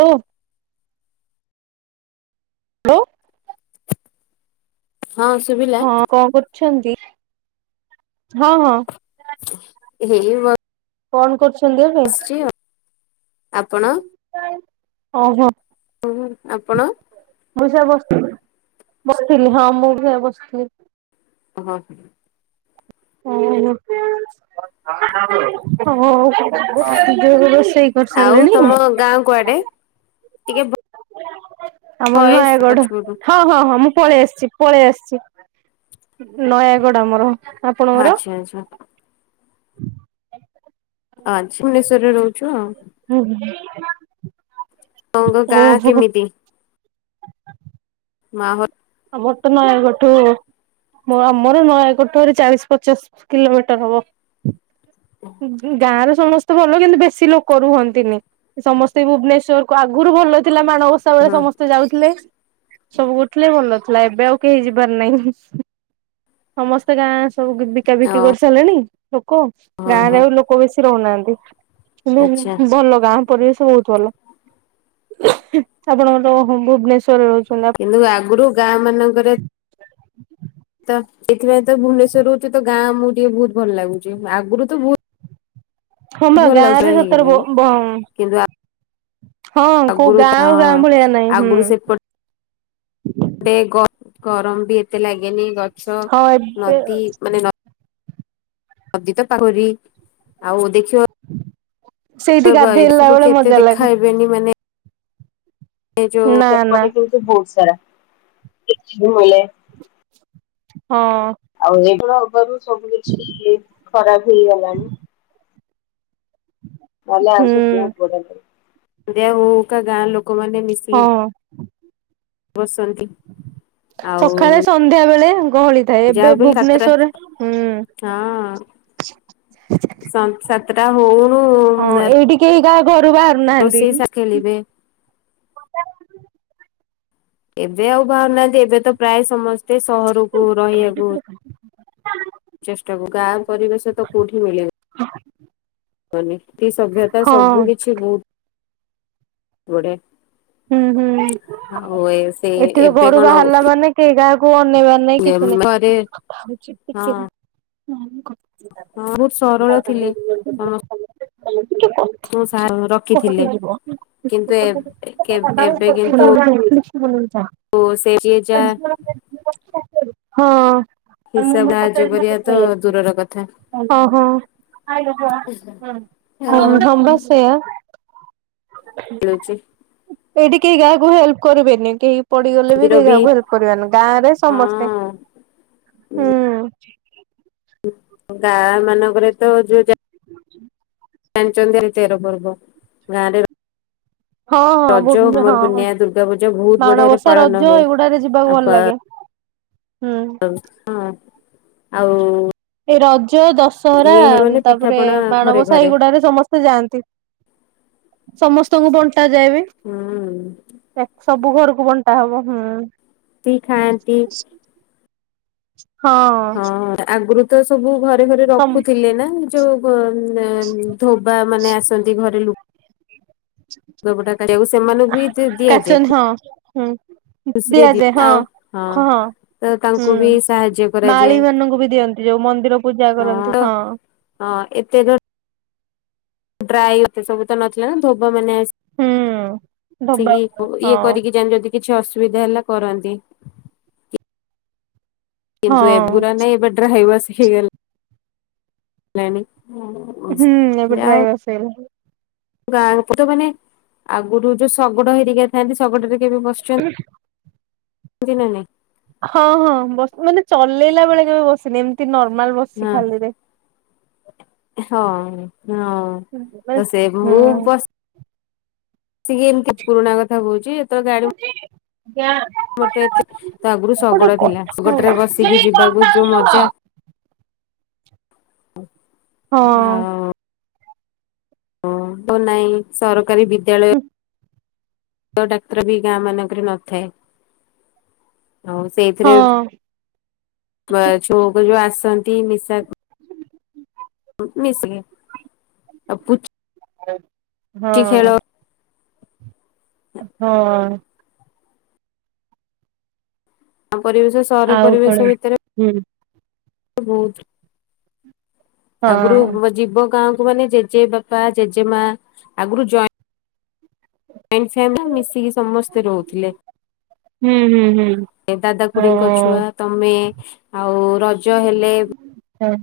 ଲୋ hello. ହଁ ଶୁଭିଲା? ହଁ କଣ କରୁଛନ୍ତି? ହଁ ହଁ। ହେଇ ବ କଣ କରୁଛନ୍ତି ଏବେ? ଆପଣ ଓହୋ ହଁ ଆପଣ? ମୁଁ ସେଆ ବସିଥିଲି। ବସିଥିଲି ହଁ ମୁଁ ବି ସେ ବସିଥିଲି। ହଁ ହଁ। ଓହୋ। ହଁ [inaudible] ରୋଷେଇ ଆଉ କରିସାରିଲେଣି? ତମ ଗାଁ କୁଆଡେ? ଟିକେ ଆମର ଭଏସ ନୟାଗଡ। ପଛପଟୁ ହଁ ହଁ ହଁ ମୁଁ ପଳେଇ ଆସିଛି। ପଳେଇ ଆସିଛି। ନୟାଗଡ଼ ଆମର। ଆପଣଙ୍କର? ଆଚ୍ଛା ଆଚ୍ଛା। ଆଚ୍ଛା। ଭୁବନେଶ୍ଵରରେ ରହୁଛୁ ଆଉ। ହୁଁ ହୁଁ। ଆପଣଙ୍କ ଗାଁ କେମିତି? ମାହୋ ଆମରତ ନୟାଗଡ଼ ଠୁ ମୋର ଆମର ନୟାଗଡ଼ଠାରୁ ଚାଳିଶ ପଚାଶ କିଲୋମିଟର ହବ। ଗ୍ ଗ୍ ଗାଁର ସମସ୍ତ ତ ଭଲ କିନ୍ତୁ ବେଶୀ ଲୋକ ରୁହନ୍ତିନି। ସମସ୍ତେ ଭୁବନେଶ୍ଵର କୁ ଆଗରୁ ଭଲ ଥିଲା ମାଣବ ବସା ବେଳେ ହୁଁ ସମସ୍ତେ ଯାଉଥିଲେ। ସବୁ କରୁଥିଲେ ଭଲଥିଲା। ଏବେ ଆଉ କେହି ଯିବାର ନାହିଁ। ସମସ୍ତେ ଗାଁ ସବୁ ବିକା ବିକି ଓ କରିସାରିଲେଣି ଲୋକ। ହଁ ଗାଁ ରେ ଆଉ ଲୋକ ଲୋକ ବେଶୀ ରହୁନାହାନ୍ତି। ଆଚ୍ଛା କିନ୍ତୁ ଭଲ ଗାଁ। ପରିବେଶ ବହୁତ ଭଲ। ଆପଣଙ୍କର ଭୁବନେଶ୍ଵରରେ ରହୁଛନ୍ତି? କିନ୍ତୁ ଆଗରୁ ଗାଁ ମାନଙ୍କରେ ତ ଏଥିପାଇଁ ତ ଭୁବନେଶ୍ଵର ରହୁଛି ତ ଗାଁ ଆମକୁ ଟିକେ ବହୁତ ଭଲ ଲାଗୁଛି ଆଗରୁ ତ ବହୁତ ହଁ ବା ଭଲ ଗାଁ ଲାଗୁଥିଲା ରେ ସତର ହେଇଗଲାଣି ବ-ବ କିନ୍ତୁ ହଁ କୋଉ ଆଗରୁ ଗାଁ ହଁ ଆଉ ଗାଁ ଭଳିଆ ନାଇଁ ହୁଁ। ଗଟେ ଗରମ ବି ଏତେ ଲାଗେନି ଗଛ ହଁ ଏବେ ନଦୀ ମାନେ ନ ନଦୀ ତ ପାଖରୀ ଆଉ ଦେଖ ସେଇଠି ଏ ଗାଧେଇଲା ସବୁ ବେଳେ କେତେ ମଜା ଲାଗେ ଦେଖା ହବନି ମାନେ ଏ ଯୋଉ ନା ନା ସେପଟେ କିନ୍ତୁ ବହୁତ ସାରା [unintelligible] ମିଲେ। ହଁ। ଆଉ ଏଇଭଳିଆ ହେବାରୁ ସବୁ କିଛି ଖରାପ ହେଇଗଲାଣି। ଭଲ ଅଛି ହୁଁ ବହୁତ ବଢିଆ ଲାଗୁଚି। ହଁ। ବସନ୍ତି। ଆଉ ସକାଳେ ସନ୍ଧ୍ୟା ବେଳେ ଗହଳି ଥାଏ ଯାହା ଏବେ ବି ହେଲେ ସାତଟା ଭୁବନେଶ୍ଵରରେ ହୁଁ। ହଁ ସାତଟା ସାତଟା ହଉ ହଉ ଉଁ ହଁ ଦ ଏଇଠି କେହି କାହା ଘରୁ ବା ରୋଷେଇ ସା ଖେଲିବେ। ଏବେ ଆଉ ବାହାରୁନାହାନ୍ତି ଏବେ ତ ପ୍ରାୟ ସମସ୍ତେ ସହରକୁ ରହିବାକୁ ଚେଷ୍ଟାକୁ ଗାଁ ପରିବେଶ ତ କୋଉଠି ମିଳେ ବନି ନିତି ସଭ୍ୟତା ହଁ ସବୁ କିଛି ବହୁତ ହୁଁ ହୁଁ ବଢିଆ ଆଉ ଏ ସେ ଏବେ କଣ ଆଉ ତେ ଗାଁକୁ ଅନେଇବାର ନାଇଁ କିଛି ଘରେ ହଁ ନାଇଁ। ହଁ ବହୁତ ସରଳ ଥିଲେ। ସମସ୍ତଙ୍କୁ ଟିକେ କଥା ସା ଯିବ ରଖିଥିଲେ କଟିଯିବ। କିନ୍ତୁ ଏ ଏବେ କିନ୍ତୁ ସେ ଯିଏ ଯାହା ହଁ ଅ ହିସାବ ସାହାଯ୍ୟ କରିବା ତ ଦୂରର କଥା ହଁ। ଆଉ ହଁ ବା ସେୟା। ମିଳୁଛି ଏଇଠି କେହି କାହାକୁ ହେଲ୍ପ କରିବେନି କେହି ପଡିଗଲେ ବି କେହି କାହାକୁ ହେଲ୍ପ କରିବେନି ଗାଁ ରେ ସମସ୍ତେ ହଁ ହୁଁ। ଗାଁ ମାନଙ୍କରେ ତ ଯୋଉ ଜାଣିଛନ୍ତି ତେର ପର୍ବ ଗାଁରେ ହଁ ହଁ ଭୁବ ହଁ ପୂର୍ଣ୍ଣିମା ଦୁର୍ଗା ପୂଜା ବହୁତ ବଢିଆରେ ମାଣବସା ପାଳନ ରଜ ହୁଏ ଏଇଗୁଡାରେ ଯିବାକୁ ଭଲ ଆଉ ଲାଗେ। ହୁଁ। ହଁ ଆଉ ଏ ରଜ ଦଶହରା ଇଏ ଉଁ ମାନେ ତାପରେ ପିଠାପଣା ଘରେ ମାଣବସା ଘରେ ଏଗୁଡାରେ ସମସ ସେ ଯାଆନ୍ତି ସମସ୍ତଙ୍କୁ ବଣ୍ଟା ଯାଏ ବି ହୁଁ ତାକ ସବ ସବୁ ଘରକୁ ବଣ୍ଟା ହବ ହୁଁ ତି ଖାନ୍ତି। ହଁ ଆଗୁରୁ ତ ସବୁ ଘରେ ଘରେ ସମ୍ ରଖୁଥିଲେ ନା ଯୋଉ ଗୁ ନା ଉଁ ଧୋବା ମାନେ ଆସ ଏଇ ଘରେ ଲୁ ଲୁଗା ପଟା କାଢ଼ିଆକୁ ସେମାନଙ୍କୁ ବି ଦି-ଦିଆଯାଏ କାଚନ୍ତି ଖୁ ହଁ ହୁଁ ଦିଆଯାଏ ହଁ ହଁ। ତ ହୁଁ ତାଙ୍କୁ ବି ସାହାଯ୍ୟ କରାଯାଏ ମାଳି ମାନଙ୍କୁ ବି ଦିଅନ୍ତି ଯୋଉ ମନ୍ଦିର ପୂଜା କରନ୍ତି ହଁ। ହଁ ଏତେ ଘ ଡ୍ରାଇ ସେ ସବୁ ତ ନଥିଲା ନା ଧୋବା ମାନେ ଆ ହୁଁ ଧବା ସେଇ ଅ ଇଏ ହଁ କରିକି ଜଣେ ଯଦି କିଛି ଅସୁବିଧା ହେଲା କରନ୍ତି। ହଁ କିନ୍ତୁ ଏଗୁରା ନାଇ ଏବେ ଡ୍ରାଏ ୱାଶ୍ ହେଇଗଲା। ଲାଏନି [unintelligible] ହୁଁ ଏବେ ଡ୍ରାଏ ୱାଶ୍ ହେଇଗଲାଣି। ଗାଁ ଲୋକ ତ ମାନେ ଆଗୁରୁ ଯୋଉ ଶଗଡ଼ ହେରିକା ଥାନ୍ତି ଶଗଡ଼ରେ କେବେ ବସଛନ୍ ନ୍ତି ନା ନାଇ? ହଁ ହଁ ବସ୍ ମାନେ ଚଲେଇଲା ବେଳେ କେବେ ବସିନି ଏମିତି ନର୍ମାଲ ବ ହଁ ହଁ ହଁ। ମାନେ ତ ସେ ମୁଁ ହୁଁ। ବସ୍ ସି କିଏ ଏମତି ପୁରୁଣା କଥା କହୁଚି ଯେତବେଳେ ଗାଡି ଜ୍ଞା। ମୋଟେ ଏତେ ତ ଆଗରୁ ଶଗଡ଼ ଥିଲା। କଥା ହଁ ଶଗଡରେ ବସିକି ଯିବାକୁ ଯୋଉ ମଜା। ହଁ। ଓ ହ ନାଇଁ ସରକାରୀ ବିଦ୍ୟାଳୟ। ଡାକ୍ତର ବି ଗାଁ ମାନଙ୍କରେ ନଥାଏ। ହଉ ହଁ ସେଇଥିରେ ହଁ ଛୁଆ ଛୁକରେ ଯୋଉ ଆସନ୍ତି ନିଶା ମିଶିକି ଆପୁଚ୍ ହଁ ଅ। ହଁ। ଆମ୍ ପରିବେଶ ଓ ସହର ଆଉ କଣ ପରିବେଶ ଭିତରେ ହୁଁ ବହୁତ୍ ଆଗୁରୁ ହଁ ଯିବ ଗାଁକୁ ମାନେ ଜେଜେ ବାପା ଜେଜେ ମା ଆଗରୁ ଜଏଁ ଣ୍ଟ ଫ୍ୟାମଲି ରେ ମିଶିକି ସମସ୍ତେ ରହୁଥିଲେ। ହୁଁ ହୁଁ ହୁଁ। ଏ ଦାଦା ଖୁଡିଙ୍କ ଛୁଆ ତମେ ଆଉ ରଜ ହେଲେ ହେଁ।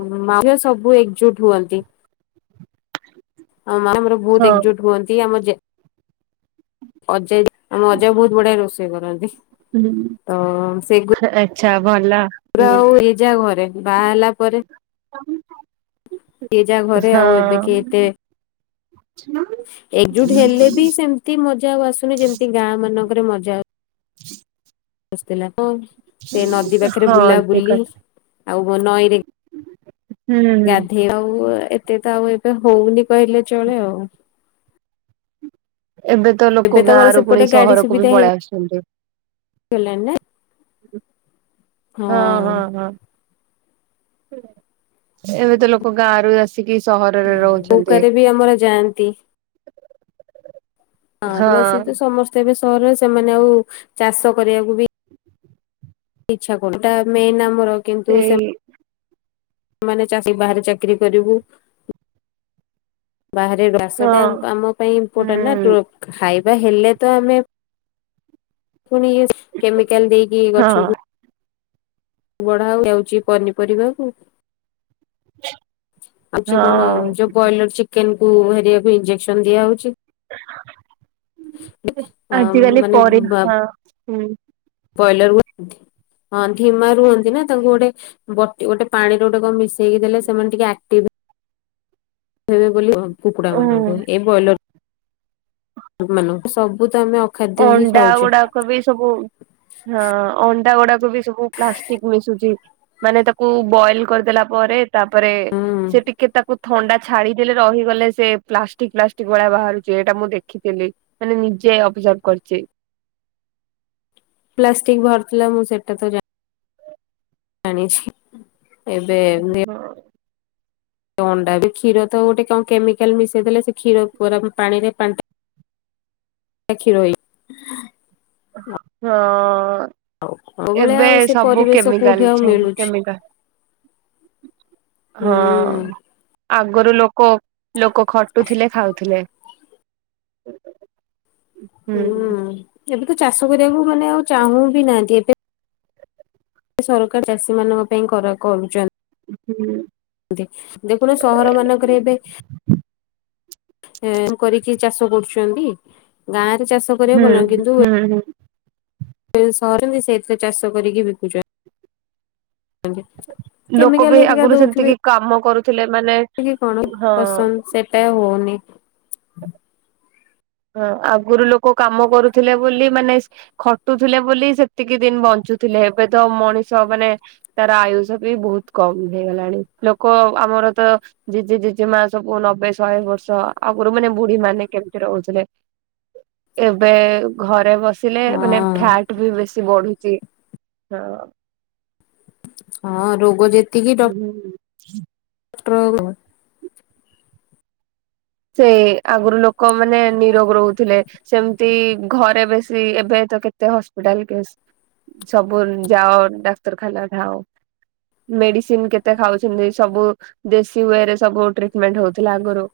ଉଁ ମା ଠିଆ ସବୁ ଏକଜୁଟ୍ ହୁଅନ୍ତି। ହଁ ମା ଆମର ବହୁତ ହଁ ଏକଜୁଟ୍। ହୁଅନ୍ତି। ଆମ ଜେ ଅଜୟ ଆମ ଅଜୟ ବହୁତ ବଢିଆ ରୋଷେଇ କରନ୍ତି। ତ ହୁଁ ଆଚ୍ଛା ଭଲ। ପୁରା ହୁଁ ଆଉ ଏଇ ଯା ଘରେ ବାହା ହେଲା ପରେ ଦି ଯା ଘରେ ଆଉ ଏବେ ହଁ କିଏ କିଏ? ଏକଜୁଟ୍ ହେଲେ ବି ସେମତି ମଜା ଆଉ ଆସୁନି ଯେମିତି ଗାଁ ମାନଙ୍କରେ ମଜା ଆ। ଆସଥେଲା ତ ସେ ନଦୀ ପାଖରେ ହଁ ବୁଲା ଠିକ ବୁଲି କଥା ଆଉ ମୋ ନଈରେ ହୁଁ। ଗାଧେଇବା ଆଉ ଏତେ ତ ଆଉ ଏବେ ହଉନି କହିଲେ ଚଳେ ଆଉ। ଏବେ ତ ଏବେ ଲୋକ ଗାଁ ତମର ରୁ ସେପଟେ ପୁଣି ଗାଡି ସହରକୁ ବି ପଳେଇ ଆସୁଛନ୍ତି। ଓଲାନ ନାଇ। ହଁ ହଁ ହଁ। ଏବେ ତ ଲୋକ ଗାଁରୁ ଆସ୍ ତିକି ସହରରେ ରହୁଛନ୍ତି। ନୌକାରେ ବି ଆମର ଯାଆନ୍ତି ଆଁ ରୁ ଆସିକି ହଁ। ସମସ୍ତେ ଏବେ ସହରରେ ସେମାନେ ଆଉ ଚାଷ କରିବାକୁ ବି ଇଛା କରୁନାନ୍ତି। ଯୋଟା ମେନ୍ ଆମର କିନ୍ତୁ ସେ ସେଇ ମାନେ ଚାଷୀ ବାହାରେ ଚାକିରି କରିବୁ। ବାହାରେ ବାସଟା ଆମ୍ ହଁ ଆମ ପାଇଁ ଇମ୍ପୋର୍ଟାଣ୍ଟ ନା ପ୍ରୋ ହୁଁ ଖାଇବା ହେଲେ ତ ଆମେ ପୁଣି ଏଫ୍ କେମିକାଲ ଦେଇକି ହଁ। ଗଛକୁ ବଢା ହଉ ହେଉଚି ପନିପରିବାକୁ ଆଜି କଣ ହଁ ଯୋଉ ବଏଲର୍ ଚିକେନ୍ କୁ ହେରିଆକୁ ଇଞ୍ଜେକ୍ସନ୍ ଦିଆ ହଉଚି ଆଁ ଆଜିକାଲି ମାନେ ପରି ବା ହଁ ହୁଁ। ପଏଲର୍ ହୁଅନ୍ତି? ହଁ ଧିମା ରୁହନ୍ତି ନା ତାଙ୍କୁ ଗୋଟେ ବ ଗୋଟେ ପାଣିରେ ଗୋଟେ କଣ ମିଶେଇକି ଦେଲେ ସେମାନେ ଟିକେ ଆକ୍ଟିଭ ହେବେ ବୋଲି କୁକୁଡା ହୁଁ ମାନଙ୍କୁ ଏ ବ୍ରଏଲର ମାନଙ୍କୁ ସବୁ ତ ଆମେ ଅଖାଦ୍ୟ ହିଁ ଅଣ୍ଡା ଖାଉଛେ। ଗୁଡାକ ବି ସବୁ ହଁ ଅଣ୍ଡା ଗୁଡାକ ବି ସବୁ ପ୍ଲାଷ୍ଟିକ ମିଶୁଛି ମାନେ ତାକୁ ବଏଲ କରିଦେଲା ପରେ ତାପରେ ହୁଁ ସେ ଟିକେ ତାକୁ ଥଣ୍ଡା ଛାଡିଥିଲେ ରହିଗଲେ ସେ ପ୍ଲାଷ୍ଟିକ ପ୍ଲାଷ୍ଟିକ ଭଳିଆ ବାହାରୁଛି ଏଇଟା ମୁଁ ଦେଖିଥିଲି। ମାନେ ନିଜେ ଅବଜର୍ଭ କରିଛି। ପ୍ଲାଷ୍ଟିକ ଭର ଥିଲା ମୁଁ ସେଟା ତ ଜା ଜାଣିଛି ଏବେ ନେ ହଁ। ଅଣ୍ଡା ବି କ୍ଷୀର ତ ଗୋଟେ କଣ କେମିକାଲ ମିଶେଇ ଦେଲେ ସେ କ୍ଷୀର ପୁରା ପାଣିରେ ପା କ୍ଷି ଏଥି ରହି ହଁ। ଆଉ ଭଳିଆ ଏବେ ଆଉ ସେ ସବୁ ପରିବେଶ କୋଉଠି କେମିକାଲ ଆଉ ସବୁ ମିଳୁଛି କେମିକାଲ ହଁ ହୁଁ। ଆଗରୁ ଲୋକ ଲୋକ ଖଟୁଥିଲେ ଖାଉଥିଲେ। ହୁଁ। ଏବେ ତ ଚାଷ କରିବାକୁ ମାନେ ଆଉ ଚାହୁଁ ବି ନାହାନ୍ତି ଏବେ ସେ ସରକାର ଚାଷୀ ମାନଙ୍କ ପାଇଁ କର କରୁଛନ୍ତି। ହୁଁ। ଦେଖୁନ ସହର ମାନଙ୍କରେ ଏବେ ଏ କରିକି ଚାଷ କରୁଛନ୍ତି ଗାଁ ରେ ଚାଷ କରିବା ହୁଁ ଭଲ ଲାଗୁନି କିନ୍ତୁ ହୁଁ ହୁଁ। କିନ୍ତୁ ସହରରେ ସେଇଥିରେ ଚାଷ କରିକି ବିକୁଛ ଲୋକ କେମିକାଲ ବି ଆଗରୁ ସେମତି କି କାମ କରୁଥିଲେ ମାନେ ଆକଚୁଆଲି କଣ ହଁ ପସନ୍ଦ ସେଟା ହଉନି। ହଁ ଆଗରୁ ଲୋକ କାମ କରୁଥିଲେ ବୋଲି ମାନେ ଖଟୁଥିଲେ ବୋଲି ସେତିକି ଦିନ ବଞ୍ଚୁଥିଲେ ଏବେ ତ ମଣିଷ ମାନେ ତାର ଆୟୁଷ ବି ବହୁତ କମ ହେଇଗଲାଣି ଲୋକ ଆମର ତ ଜେଜେ ଜେଜେ ମା ସବୁ ନବେ ଶହେ ବର୍ଷ ଆଗରୁ ମାନେ ବୁଢୀ ମାନେ କେମିତି ରହୁଛି? ବସିଲେ ଏବେ ଘରେ ବସିଲେ ମାନେ ଖା ହଁ। ବି ବେଶୀ ବଢୁଛି ହଁ। ହଁ ରୋଗ ଯେତିକି ଡ ହୁଁ। [unintelligible] ସେ ଆଗରୁ ଲୋକ ମାନେ ନିରୋଗ ରହୁଥିଲେ। ସେମିତି ଘରେ ବେଶୀ ଏବେ ତ କେତେ ହସ୍ପିଟାଲ କେଶ୍ ସବୁ ଯାଅ ଡାକ୍ତରଖାନା ଧାଁ ମେଡିସିନ କେତେ ଖାଉଛନ୍ତି ସବୁ ଦେଶୀ ୱଏ ରେ ସବୁ ଟ୍ରିଟମେଣ୍ଟ ହଉଥିଲା ଆଗରୁ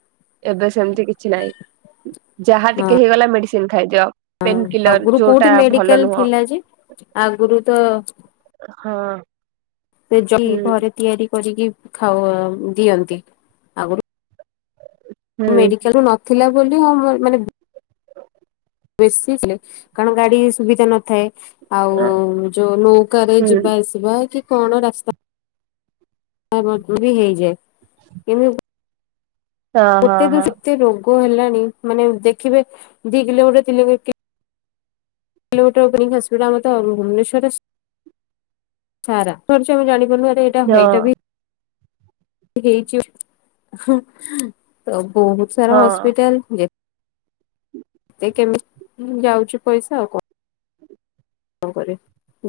ଏବେ ସେମିତି କିଛି ନାହିଁ। ଯାହା ଟିକେ ହେଇଗଲା ମେଡିସିନ ଖାଇଦିଅ ପେନ୍ କିଲର ଆଗରୁ କୋଉଠି ଯୋଉଟା ମେଡିକାଲ ଭଲ ନୁହଁ। ଥିଲା ଯେ ଆଗରୁ ତ ହଁ। ସେ ଯ ହୁଁ ଘରେ ତିଆରି କରିକି ଖାଉ ଦିଅନ୍ତି ଆଗରୁ ହୁଁ ମେଡିକାଲ ରୁ ନଥିଲା ବୋଲି ହଁ ମାନେ ବେଶୀ ଥିଲେ କାରଣ ଗାଡି ସୁବିଧା ନଥାଏ। ଆଉ ଯୋଉ ନୌକାରେରେ ହୁଁ। ଯିବା ଆସିବା କି କଣ ରାସ୍ତା [unintelligible] ବି ହେଇଯାଏ କେମିତି ହଁ ହଁ ଗୋଟେ ଦୂର ହଁ କେତେ ରୋଗ ହେଲାଣି ମାନେ ଦେଖିବେ ଦଗିଲ ଗୋଟେ ତି କୋଟ ଓପନିଂ ହସ୍ପିଟାମ ତ ଭୁବନେଶ୍ୱରରେ ସାରା ପଛ ଆମେ ଜାଣିପାରୁ ଏଇଟା ହଁ ଏଇଟା ବି ହେଇ ଚୁ ହଁ ବହୁତ ସାରା ହଁ ହସ୍ପିଟାଲ ଯେ ହେ କେମିତି ଯାଉଛ ପଇସା ଆଉ କଣ କଣ କରିବ?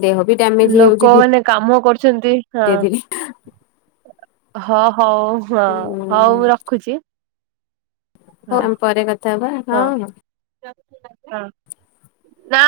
ଦେହ ବି ଡ୍ୟାମ ଲୋକ ମାନେ କାମ କରୁଛନ୍ତି। ହଁ ଧୀରେ ହଁ ହଉ ହଁ ଧୀରେ। ହଉ ମୁଁ ରଖୁଛି। ହଉ ହଁ ଆମେ ପରେ କଥା ହେବା। ହଁ ହଁ- ନା